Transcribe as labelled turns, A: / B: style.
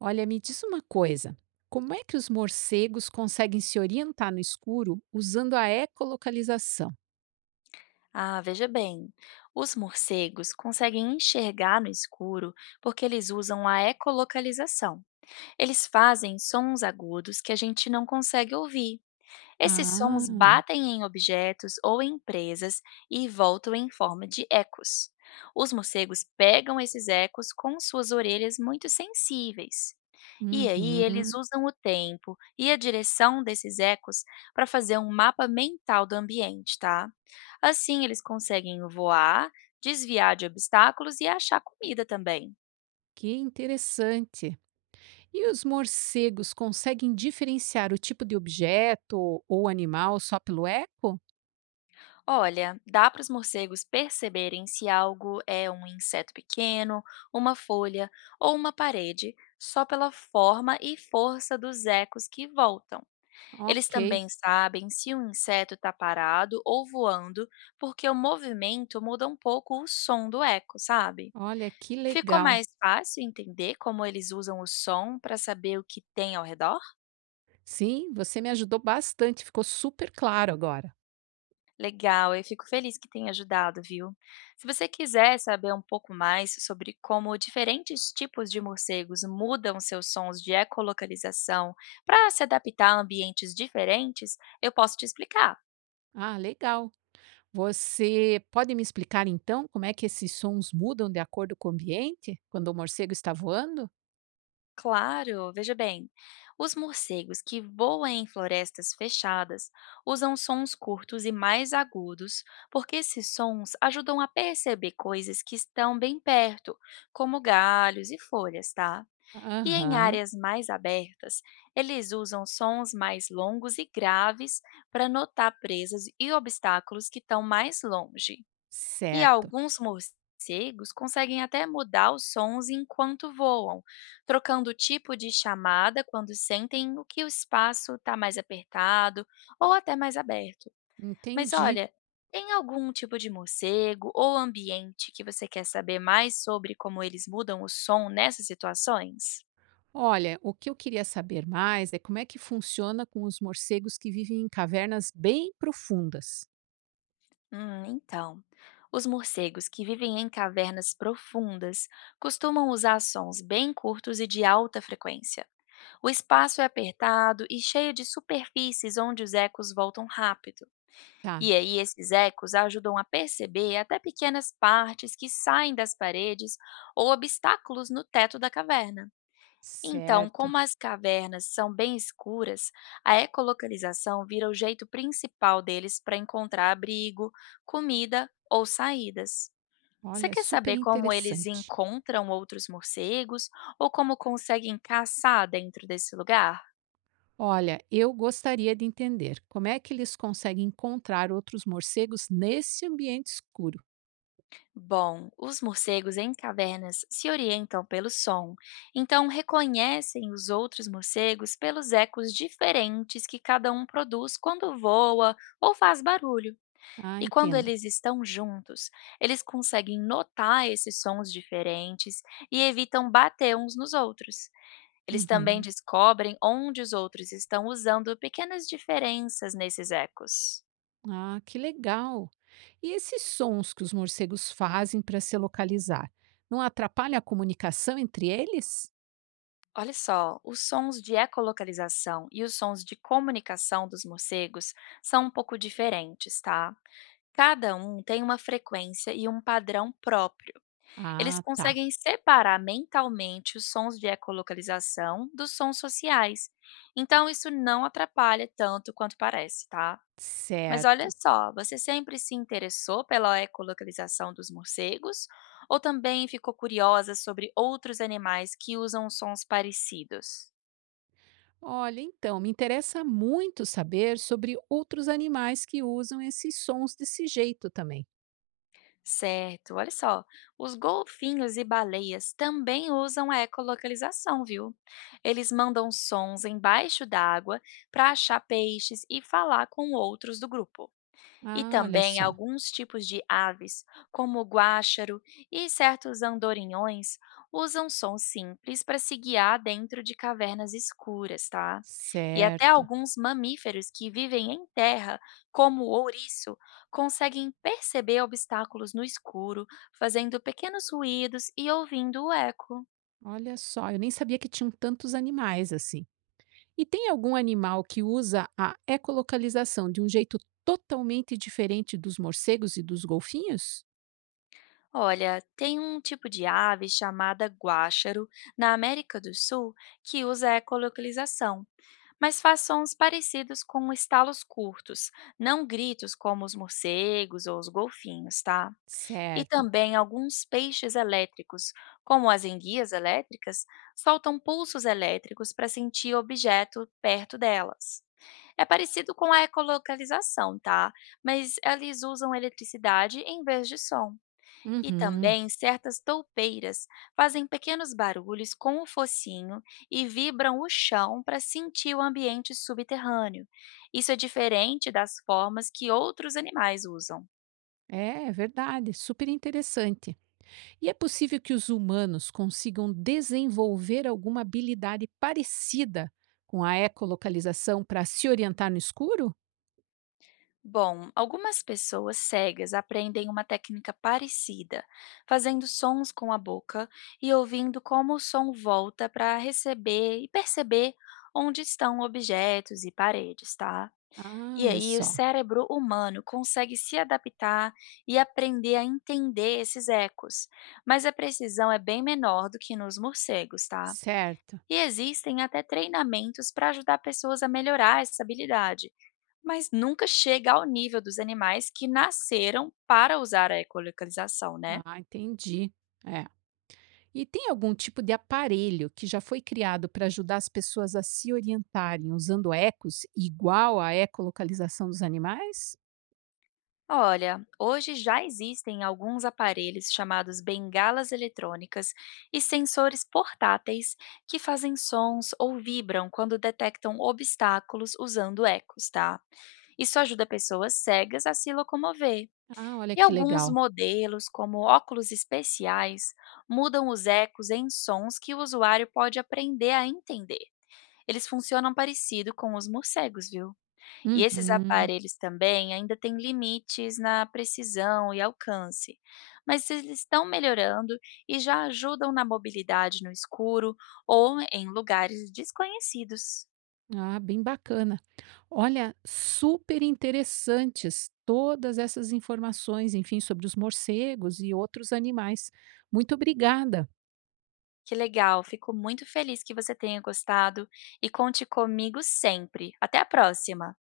A: Olha, me diz uma coisa. Como é que os morcegos conseguem se orientar no escuro usando a ecolocalização?
B: Ah, veja bem, os morcegos conseguem enxergar no escuro porque eles usam a ecolocalização. Eles fazem sons agudos que a gente não consegue ouvir. Esses sons
A: Ah,
B: batem em objetos ou em presas e voltam em forma de ecos. Os morcegos pegam esses ecos com suas orelhas muito sensíveis. E aí eles
A: uhum,
B: usam o tempo e a direção desses ecos para fazer um mapa mental do ambiente, tá? Assim eles conseguem voar, desviar de obstáculos e achar comida também.
A: que interessante. E os morcegos conseguem diferenciar o tipo de objeto ou animal só pelo eco?
B: Olha, dá para os morcegos perceberem se algo é um inseto pequeno, uma folha ou uma parede, só pela forma e força dos ecos que voltam. Eles
A: Ok,
B: também sabem se um inseto está parado ou voando, porque o movimento muda um pouco o som do eco, sabe?
A: olha que
B: Ficou
A: legal.
B: mais fácil entender como eles usam o som para saber o que tem ao redor?
A: Sim, você me ajudou bastante, ficou super claro agora.
B: Legal, eu fico feliz que tenha ajudado, viu? Se você quiser saber um pouco mais sobre como diferentes tipos de morcegos mudam seus sons de ecolocalização para se adaptar a ambientes diferentes, eu posso te explicar.
A: Ah, legal. Você pode me explicar então como é que esses sons mudam de acordo com o ambiente quando o morcego está voando?
B: Claro, veja bem. Os morcegos que voam em florestas fechadas usam sons curtos e mais agudos, porque esses sons ajudam a perceber coisas que estão bem perto, como galhos e folhas, tá? E em
A: Aham,
B: áreas mais abertas, eles usam sons mais longos e graves para notar presas e obstáculos que estão mais longe. E
A: certo.
B: alguns morcegos conseguem até mudar os sons enquanto voam, trocando o tipo de chamada quando sentem o que o espaço está mais apertado ou até mais aberto. Mas
A: Entendi.
B: olha, tem algum tipo de morcego ou ambiente que você quer saber mais sobre como eles mudam o som nessas situações?
A: Olha, o que eu queria saber mais é como é que funciona com os morcegos que vivem em cavernas bem profundas.
B: Então. Os morcegos que vivem em cavernas profundas costumam usar sons bem curtos e de alta frequência. O espaço é apertado e cheio de superfícies onde os ecos voltam rápido.
A: Tá,
B: E aí, esses ecos ajudam a perceber até pequenas partes que saem das paredes ou obstáculos no teto da caverna. Então,
A: certo.
B: como as cavernas são bem escuras, a ecolocalização vira o jeito principal deles para encontrar abrigo, comida ou saídas. Você
A: Olha,
B: quer
A: super
B: saber como eles
A: interessante.
B: encontram outros morcegos ou como conseguem caçar dentro desse lugar?
A: Olha, eu gostaria de entender como é que eles conseguem encontrar outros morcegos nesse ambiente escuro.
B: Bom, os morcegos em cavernas se orientam pelo som, então reconhecem os outros morcegos pelos ecos diferentes que cada um produz quando voa ou faz barulho.
A: Ah,
B: E quando
A: entendo.
B: eles estão juntos, eles conseguem notar esses sons diferentes e evitam bater uns nos outros. Eles também
A: Uhum.
B: descobrem onde os outros estão usando pequenas diferenças nesses ecos.
A: Ah, que legal! E esses sons que os morcegos fazem para se localizar, não atrapalha a comunicação entre eles?
B: Olha só, os sons de ecolocalização e os sons de comunicação dos morcegos são um pouco diferentes, tá? Cada um tem uma frequência e um padrão próprio. Eles
A: Ah, tá,
B: conseguem separar mentalmente os sons de ecolocalização dos sons sociais. Então, isso não atrapalha tanto quanto parece, tá? Mas olha
A: certo.
B: só, você sempre se interessou pela ecolocalização dos morcegos ou também ficou curiosa sobre outros animais que usam sons parecidos?
A: Olha, então, me interessa muito saber sobre outros animais que usam esses sons desse jeito também.
B: Certo, olha só. Os golfinhos e baleias também usam a ecolocalização, viu? Eles mandam sons embaixo d'água para achar peixes e falar com outros do grupo. E
A: Ah, olha
B: também
A: só.
B: alguns tipos de aves, como o guáxaro e certos andorinhões, usam sons simples para se guiar dentro de cavernas escuras, tá? E até
A: Certo.
B: alguns mamíferos que vivem em terra, como o ouriço, conseguem perceber obstáculos no escuro, fazendo pequenos ruídos e ouvindo o eco.
A: Olha só, eu nem sabia que tinham tantos animais assim. E tem algum animal que usa a ecolocalização de um jeito totalmente diferente dos morcegos e dos golfinhos?
B: Olha, tem um tipo de ave chamada guáxaro na América do Sul que usa ecolocalização, mas faz sons parecidos com estalos curtos, não gritos como os morcegos ou os golfinhos, tá? E
A: Certo.
B: também alguns peixes elétricos, como as enguias elétricas, soltam pulsos elétricos para sentir objeto perto delas. É parecido com a ecolocalização, tá? Mas eles usam eletricidade em vez de som. E
A: Uhum.
B: também certas toupeiras fazem pequenos barulhos com o focinho e vibram o chão para sentir o ambiente subterrâneo. Isso é diferente das formas que outros animais usam.
A: É, é verdade, super interessante. E é possível que os humanos consigam desenvolver alguma habilidade parecida com a ecolocalização para se orientar no escuro?
B: Bom, algumas pessoas cegas aprendem uma técnica parecida, fazendo sons com a boca e ouvindo como o som volta para receber e perceber onde estão objetos e paredes, tá?
A: Ah,
B: E
A: olha
B: aí, o
A: só.
B: cérebro humano consegue se adaptar e aprender a entender esses ecos, mas a precisão é bem menor do que nos morcegos, tá?
A: Certo.
B: E existem até treinamentos para ajudar pessoas a melhorar essa habilidade, mas nunca chega ao nível dos animais que nasceram para usar a ecolocalização, né?
A: Ah, entendi. É. E tem algum tipo de aparelho que já foi criado para ajudar as pessoas a se orientarem usando ecos igual à ecolocalização dos animais?
B: Olha, hoje já existem alguns aparelhos chamados bengalas eletrônicas e sensores portáteis que fazem sons ou vibram quando detectam obstáculos usando ecos, tá? Isso ajuda pessoas cegas a se locomover.
A: Ah, olha
B: E
A: que
B: alguns
A: legal.
B: modelos, como óculos especiais, mudam os ecos em sons que o usuário pode aprender a entender. Eles funcionam parecido com os morcegos, viu? E esses
A: Uhum.
B: aparelhos também ainda têm limites na precisão e alcance, mas eles estão melhorando e já ajudam na mobilidade no escuro ou em lugares desconhecidos.
A: Ah, bem bacana. Olha, super interessantes todas essas informações, enfim, sobre os morcegos e outros animais. Muito obrigada.
B: Que legal, fico muito feliz que você tenha gostado e conte comigo sempre. Até a próxima!